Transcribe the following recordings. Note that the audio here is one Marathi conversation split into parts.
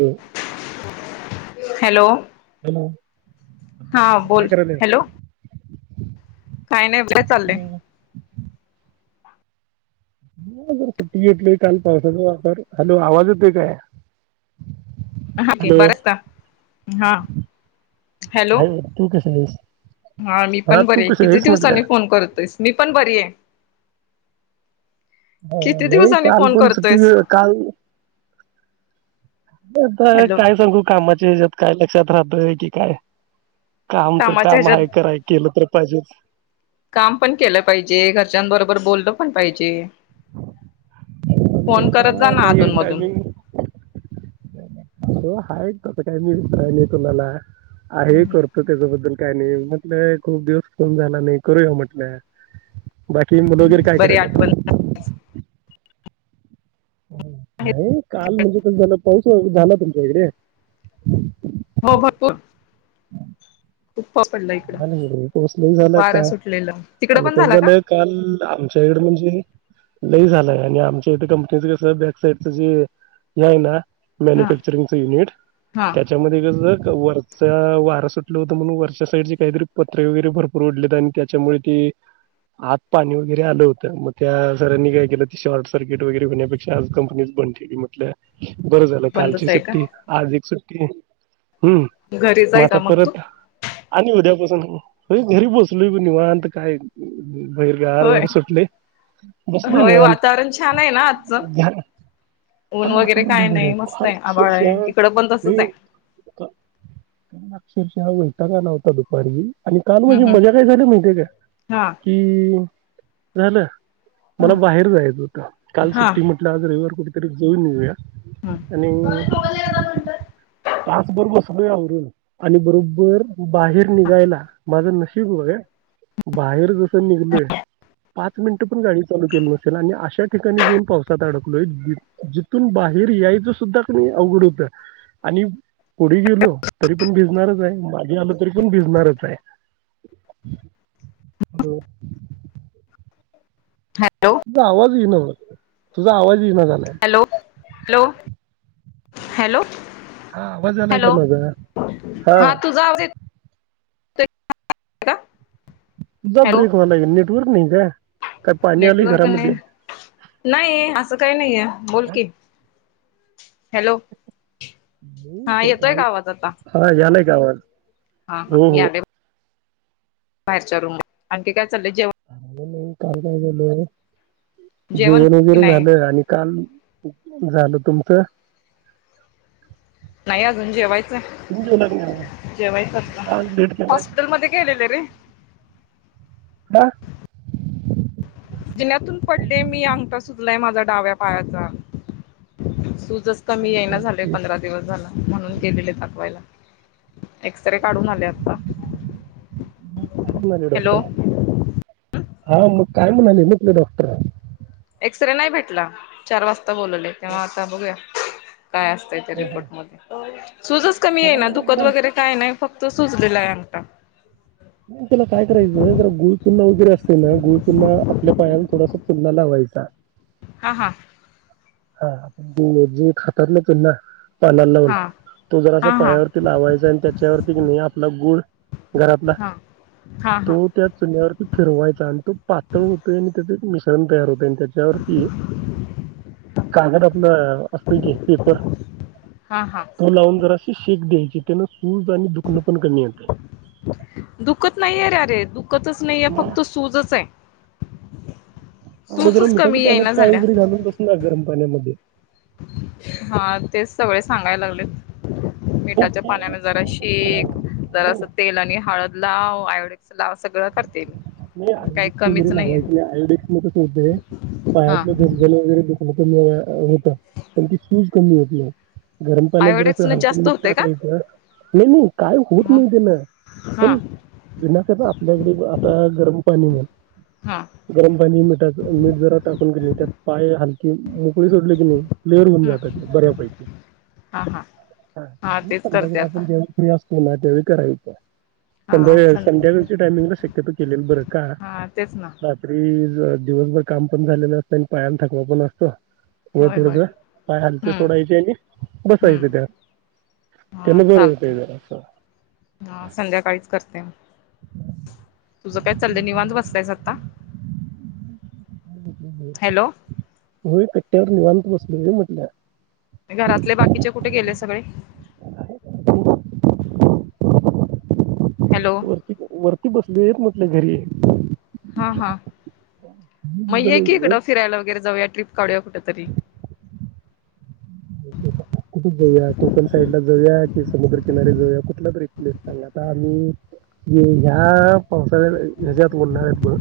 हो हॅलो हॅलो हा काय बोल करायलास हॅलो काही नाही आमच काय चाललय [inaudible] हॅलो येतोय काल पावसाच वातावरण हॅलो आवाज येतोय का हां की बरा आहे का हा हॅलो तु कशी काय आहेस हा मी पण बरी तू आहे कशी किती आहेस म्हटलं दिवसांनी फोन करतोयस मी पण बरी आहे हा किती नाही दिवसांनी काल फोन पण सुट्टी करतोयस काल होतय हॅलो काय सांगु कामाच तेच्यात काय लक्षात राहतय की काय काम तर कामाच्या काम आहे ह्याच्यात कराय केल तर पाहिजेच काम पण केल पाहिजे घरच्या बरोबर बोलल पण पाहिजे फोन तर करत काय जा आता ना हे आधून मधून टायमिंग हो हाय तस काय मिळतय तुलाला आरे करतो त्याच्याबद्दल काय नाही म्हटलय खुप दिवस फोन झाला नाही करूया म्हटल बाकी मुल वगैरे काय बरी आठवण कराल्यात नाही काल म्हणजे झाल पाऊस झाला तुमच्या इकडे हो भरपुर खुप पाऊस पडलाय की हां न गडे पाऊस लय झाला काल तिकडं आणि पण कसं झाला का झाल काल आमच्या इकड म्हणजे लई झालाय आणि आमच्या इथे कंपनीच कस बॅक साईड जे हे आहे ना हा मॅन्युफॅक्चरिंगच युनिट हा त्या त्याच्यामध्ये कसय वरचा वार सुटल होत म्हणून वरच्या साईडची काहीतरी पत्रे वगैरे भरपूर उडलेत आणि त्याच्यामुळे ते आत पाणी वगैरे आलं होतं मग त्या सरांनी काय केलं ते शॉर्ट सर्किट वगैरे होण्यापेक्षा आज कंपनीज बंद ठेवली म्हटल बरं झालं कालची बंदच आहे का सुट्टी आज एक सुट्टी हम्म घरी मग आता जायचा तू परत आणि उद्यापासून घरी बोसलोय बघ निवांत काय बाहेर गार होय वार सुटले बसलोय होय निवांत वातावरण छान आहे ना आजचं. ऊन वगैरे काय नाही मस्त आहे आभाळ आहे इकडं पण तसच आहे [unintelligible] [inaudible] आकशरशा वैताग आला हुता दुपारी आणि काल हम्म माझी मजा हम्म काय झाली माहिती का हा कि झालं मला बाहेर जायचं होतं काल हा सुट्टी म्हटलं आज रविवार कुठेतरी जाऊन येऊया हम्म. आणि तासभर बसलोय आवरून आणि बरोबर बाहेर निघायला माझं नशीब बघ हा बाहेर जस निघलय पाच मिनिटं पण गाडी चालू केली नसेल आणि अशा ठिकाणी जाऊन पावसात अडकलोय जिथून बाहेर यायचं सुद्धा कनी अवघड हुतं आणि पुढे गेलो तरी पण भिजणारच आहे मागेआलो तरी पण भिजणारच आहे हॅलो हॅलो तुझा आवाज येई न तुझा आवाज ये न झालाय हॅलो हॅलो हॅलो हा आवाज आलाय का हॅलो माझा हा तुझा आवज [unintelligible] तुजा ब्रेक व्यालय नेटवर्क नाही काय पाणी आलंय नेटवर्क नाही घरामध्ये नाही असं काही नाही आहे बोल की हॅलो नाही हा तर येतोय काल काय आवाज आता हा यालाय का आवाज हा हा हो मी हो आलोय बाहेरच्या रूम मध्ये आणखी काय चालंय जेवण नाही काल काय झालय जेवण की वगैरे नाही झालय आणि काल झाल तुमचं नाही अजून जेवायचं तुम्ही जेवला का नाही? आहे जेवायचं आत्ता आज लेट केलाय हॉस्पिटल मध्ये गेलेले रे का जीण्यात्यातून पडले मी अंगठा सुजलाय माझा डाव्या पायाचा सूज कमी अरे येईना झाले बापरे पंधरा दिवस झाल म्हणून गेलेले दाखवायला एक्सरे काढून आले आता मग काय म्हणाले डॉक्टर हॅलो हा मग काय म्हणाले म्हणल डॉक्टर एक्सरे नाही भेटला चार वाजता बोलवले तेव्हा आता बघूया काय अस रिपोर्ट मध्ये सुजच कमी त्याला येईना दुखत जरा वगैरे काय नाही फक्त सुजलेला आहे आगटा त्याला काय करायचं जरा गुळ चूना वगैरे असते ना गुळ चुनना आपल्या पायाला थोडासा चूना लावायचा हा हां हा आपण जे खातात ना चुना पानाला लावून हा तो जरासा हा हा हा. पायावरती लावायचा आणि त्याच्यावरती कणी आपला गुळ घरातला हा तो हा त्या चुन्यावरती फिरवायचा आणि तो पातळ होतोय आणि त्याच एक मिश्रण तयार होतय आणि त्याच जर की. कागद आपलं असतोय की पेपर, हा हा तो लावून जर आस शेक द्यायची त्याना सूज आणि दुखणं पण कमी येतंय. दुखत नाहीयेरे अरे दुखतच नाहीये मग फक्त सूजच हाय मधुराम मिठाच्या येईना पाण्यात पाय झाल्या वगैरे घालून बसू ना गरम पाण्यामध्ये. हा तेच सगळे सांगायला लागलेत. नाही मिठाच्या ते पाण्यानं जरा ते तत्पर आहे शेक जरासं हो तेलआणि हळद लाव, आयोडेक्स लाव सगळं करते मी नाही पण काही आयोडेक्स वगैरे कमीच लावायचं नाहीये नाही, आयोडेक्सनं कसं हुतय हा पायातलं झनझन वगैरे दुखणं कमी व य होतं पण ती सूज कमी होत नाही. गरम पाण्यात जरास आयोडेक्स न हरकुन जास्त मीठ होते का टाकायचं, नाही नाही काय होत मग नाही तेन हा पण विना कसं आपल्याकडे आता गरम पाणी म्हण हा गरम पाणी मीठाचं मीठ जरा टाकून कने त्यात पाय हलके मोकळे सोडले कने क्लिअर होऊन हम्म जातात बऱ्यापैकी हा हा [unintelligible] हा तेच करते संध्याकाळी आता आपण जेव फ्री असतोय ना त्यावेळी करायचं हा संध्याकाळी सं संध्याकाळी [unintelligible] शक्यतो केलेलं बरं का हा तेच ना [unintelligible] रात्री दिवसभर काम पण झालेलं असतंय आणि पायाला थकवा पण असतो. व होय होय थोडंस पाय हालके हम्म सोडायचे आणि बसायचं त्यात. हम्म हा तेन बरं चालतय हुतय का आता. हा संध्याकाळीच करते. तुझं काय चाललय निवांत बसलायस आता. हॅलो. होय कट्ट्यावर निवांत बसलोय हे म्हटलं. घरातले बाकीचे कुठं गेले सगळे? हॅलो. ठीक वरती बसलोयच म्हटल घरी. हा हा काही म दिवसाला ये की म्हणलं, इकडं फिरायला वगैरे जाऊया ट्रीप काढूया कुठंतरी कुठं जाऊया कोकण साईड ला जाऊया, कि समुद्र किनारी जाऊया, कुठला तरी एक प्लेस सांग. आता आम्ही ह्या पावसाळ्यात हेच्यात उन्हाळ्यात ना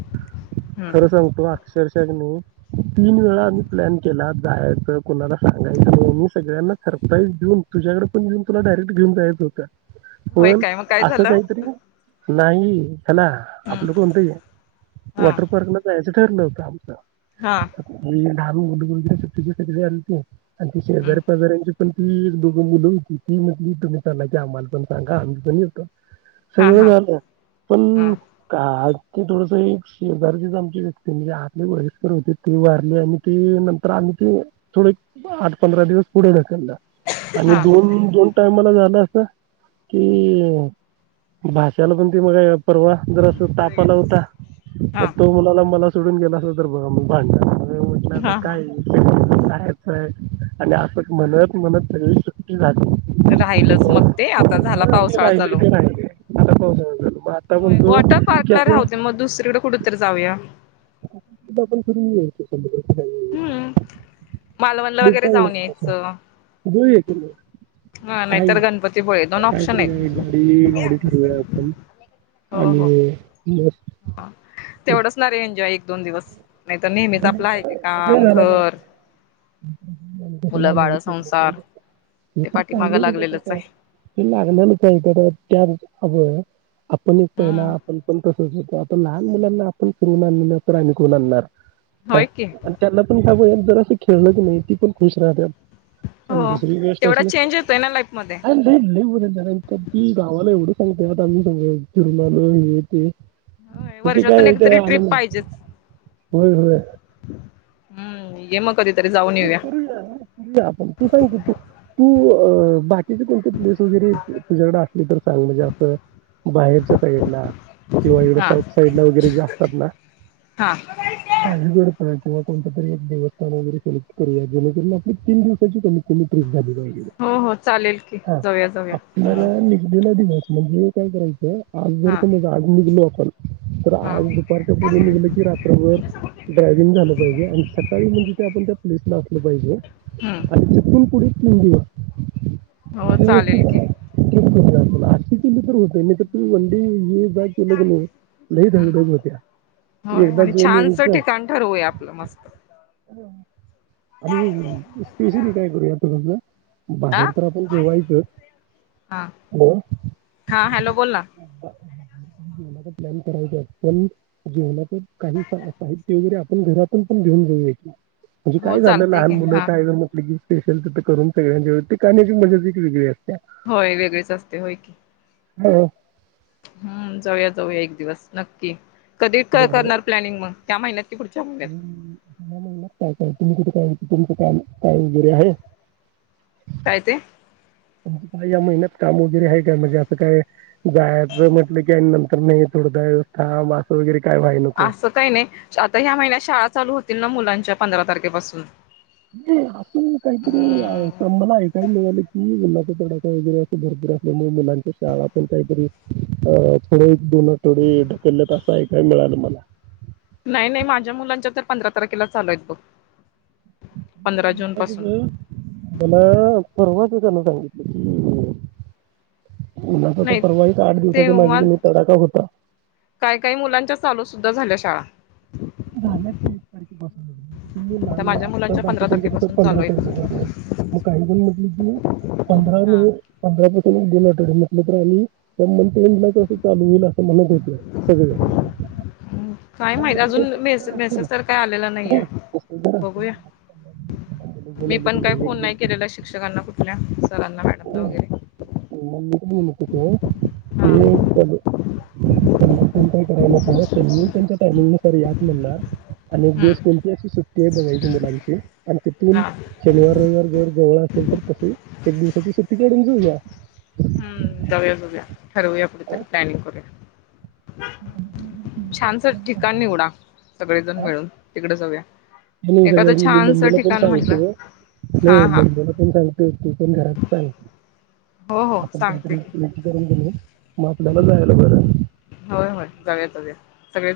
हम्म खरं सांगतो आ अक्षरशः कणें तीन वेळा आम्ही प्लॅन केला जायचं कुणाला सांगायच तु मी सगळ्यांना सप्राईज दिऊन तुझ्याकडं पण येऊन तुला डायरेक्ट घिऊन जायच होत. होय पण काय मग काय असं झालं काहीतरी नाही खला हम्म आपलं कोण ते हा वॉटर पार्क ला जायाचं ठरलं होतं आमच. हा. आणि लहान मूलं कोणतरी सुट्टीसाठी आलीत कणी आणि ती हम्म शेजारी पाजाऱ्यांची पण ती दोघ मुलं होती ती म्हणली, तुम्ही चालला की आम्हाला पण सांगा आम्ही पण येतो. हा सगळं हा झालं हा पण का ते थोडस एक शेजारचीच आमची व्यक्ती म्हणजे हा ते वयस्कर होते ते वारले आणि ते नंतर आम्ही ते थोडे एक. आठ, पंधरा दिवस पुढे ढकलल आणि हा दोन, दोन. टायमला झालं असं की भाच्याला पण ते म काय परवा जरासं ताप आला होता म हा तो म्हणाला मला सो सोडून गेलासा तर बघा म भांडणार, आरे म्हटलं आता हा हा काय हे काय काय आणि असंच म्हणत म्हणत सगळी सुट्टी झाली. तर राहिलचं मग ते आता झाला हा ते पावसाळा राहिले चालू ते [inaudible] होय वॉटर पार्क की ला असं राहुदे मग दुसरीकडे कुठ तर जाऊया. [unintelligible] [inaudible] हम्म मालवणला बघता वगैरे येईल जाऊन आपलं असं यायचं. [inaudible] हा काय नाहीतर गणपतीपुळे दोन काय ऑप्शन करूया एक आहेत गाडी गाडी ठरवूया आपण. आणि म तेवढच ना रे एन्जॉय एक, दोन दिवस नाही तर नेहमीच आपलं आहे ते काम घर [unintelligible] मुलं बाळ संसार ते ते तर पाठीमागं चाललयच त्याच लागलेलंच काय आहे हे लागणारच आहे तर त्या [unintelligible] आपण एक पहिला हम्म आपण पण कसच [unintelligible] तर लहान मुलांना आपण फिरवून आणलं नाही तर आणि कोण आणणार. हा. होय की आणि त्यांना पण [unintelligible] जर असं खेळलंच नाही ती पण खुश राहत्यात. आणि हो दुसरी गोष्ट तेवढा अशी. चेंज येतोय ना लाईफ मध्ये आहे ना नाही [unintelligible] की गावाला एवढं सांगते आ आम्ही सगळ जिरमाल हे ते होय, वर्षातून एकतरी ट्रिप पाहिजेच [unintelligible] होय होय. हम्म ये मग कधी तरी जाऊ नाही करूया करूया आपण तू सांगत तू तू अ बाकीचे कोणते प्लेस वगैरे तुझ्याकडे असली तर सांग म्हणजे असं बाहेरच्या साईडला किंवा इकडं हा साऊथ साईड ला वगैरे जे असतात ना हा हा [unintelligible] पर्यंत असेल तर एक देवस्थान वगैरे करू. करूया जेणेकरून आपली तीन दिवसाची कमीत कमी ट्रिप झाली पाहिजे. हो हो चालेल की जाऊया जाऊया. हम्म पुण्याला निगडीला [unintelligible] म्हणजे काय करायचं आज जर हा तुम्ही गाडी निघलो आपण तर हा आज दुपारच्या पुढे निघलं की रात्रभर ड्रायव्हिंग झालं पाहिजे आणि सकाळी म्हणजे ते आपण त्या प्लेसला असल पाहिजे. हम्म. तिथून पुढे तीन दिवस हो चालेल व्यवस्थित की आहे [unintelligible] आठशे किलो तर होत नाही तर त वनडे हे जा [unintelligible] होत्या. होय एकदा आणि जाऊन छानचं यायचं ठिकाण ठरवूया आपलं मस्त. हो. आणि स्पेशली काय करूया समजल आ बाहेर तर आपण जेवायचं हा हा हॅलो बोल ना. जेवणाचा प्लॅन करायचा आहे पण जेवणाच काही ते म्हणजे आपण घरातून पण घेऊन जाऊया की म्हणजे हो काय झालं चालते लहान की मुलं हा काय म्हटलं की स्पेशल तर तर करून सगळ्यांनी नेऊया, ते खाण्याची मजाच एक वेगळी असते. होय वेगळीच असते होय की. हो. हम्म जाऊया जाऊया एक दिवस नक्की. कधी हो हो करणार प्लॅनिंग मग त्या महिन्यात की पुढच्या महिन्यात [unintelligible] तुमच काम काय वगैरे आहे. काय ते. आ काय या महिन्यात काम वगैरे आहे काय म्हणजे असं काय. जायचं म्हटलं की आणि नंतर नाही थोडदा वस्था [inaudible] अस वगैरे काय व्हाय नको. असं नाही आता ह्या महिन्यात शाळा चालू होतील ना मुलांच्या पंधरा तारखेपासून. हम्. पण हम्म काहीतरी मला ऐकायला मिळालं की मुला्हाचा तडाका वगैरे असे भरपूर असल्यामुळे मुलांच. शाळा पण काहीतरी अ पुढे एक दोन आठवडे ढकलले तर असं ऐकाय मिळालं मला. नाही नाही माझ्या मुलांच्या तर पंधरा तारखेला चालू आहेत बघ. पंधरा जून मला पासून कस मला परवाच त्यांना सांगितलं. उन्हाचा तर नाही परवाही आठ दिवसाच्या मागे तेव्हा उन्हाचा तडाका होता. काय काही मुलांच्या चालू सुुद्धा झाल्या शाळा. झालंच. मूल तर लहान माझ्या आता मुलांच्या पंधरा बाकीच्यास तारखेपासून पंधरा चालू तारखे आहेत बसले. मग काही जण म्हटलं की पंधरा हा मे पंधरा पाासून एक दोन अठडे म्हटलं तर आम्ही. तर मण ते कसं चालू होईल असं म्हणत होते सगळे. हम्म काय मग माहित म्हटलं अजून तसं मेसे काय असेल मेसेज तर काही आलेला नाहीे नाही, तसं जरा असं बघूया. म्हणलं, झोन मी आली की पण काही एक फोन दिवस नाही केलेला शिक्षकांना कुठल्या सरांना मॅडमला वगैरे. [inaudible] ण करायला सग हां त्यांनी त्यांच्या टाइमिंग नुसार यात म्हण. आणि एक हं, दिवस कोणती अशी सुट्टी आहे बघायची मुलांची आणि ते तीन. हां शनिवार रविवार जर गवळळा असेल तर तस एक दिवसाची सुट्टी काढून जाऊया. हम्म जाऊया जाऊया ठरवूया हा? कुठेतरी प्लॅनिंग करूया. छान ठिकाण निवडा सगळेजण मिळून तिकडे जाऊया. म्हण एखादं सगळ छानसं मम्मीला पण ठिकाण म्हटलं सांगतो नाही हां हां मम्मी. ण चालत तू पण घरात सांग हो हो आपण सांगते की काहीतरी. करून गली मग आपल्याला जायला बरं. होय होय जाऊया जाऊया. सगळे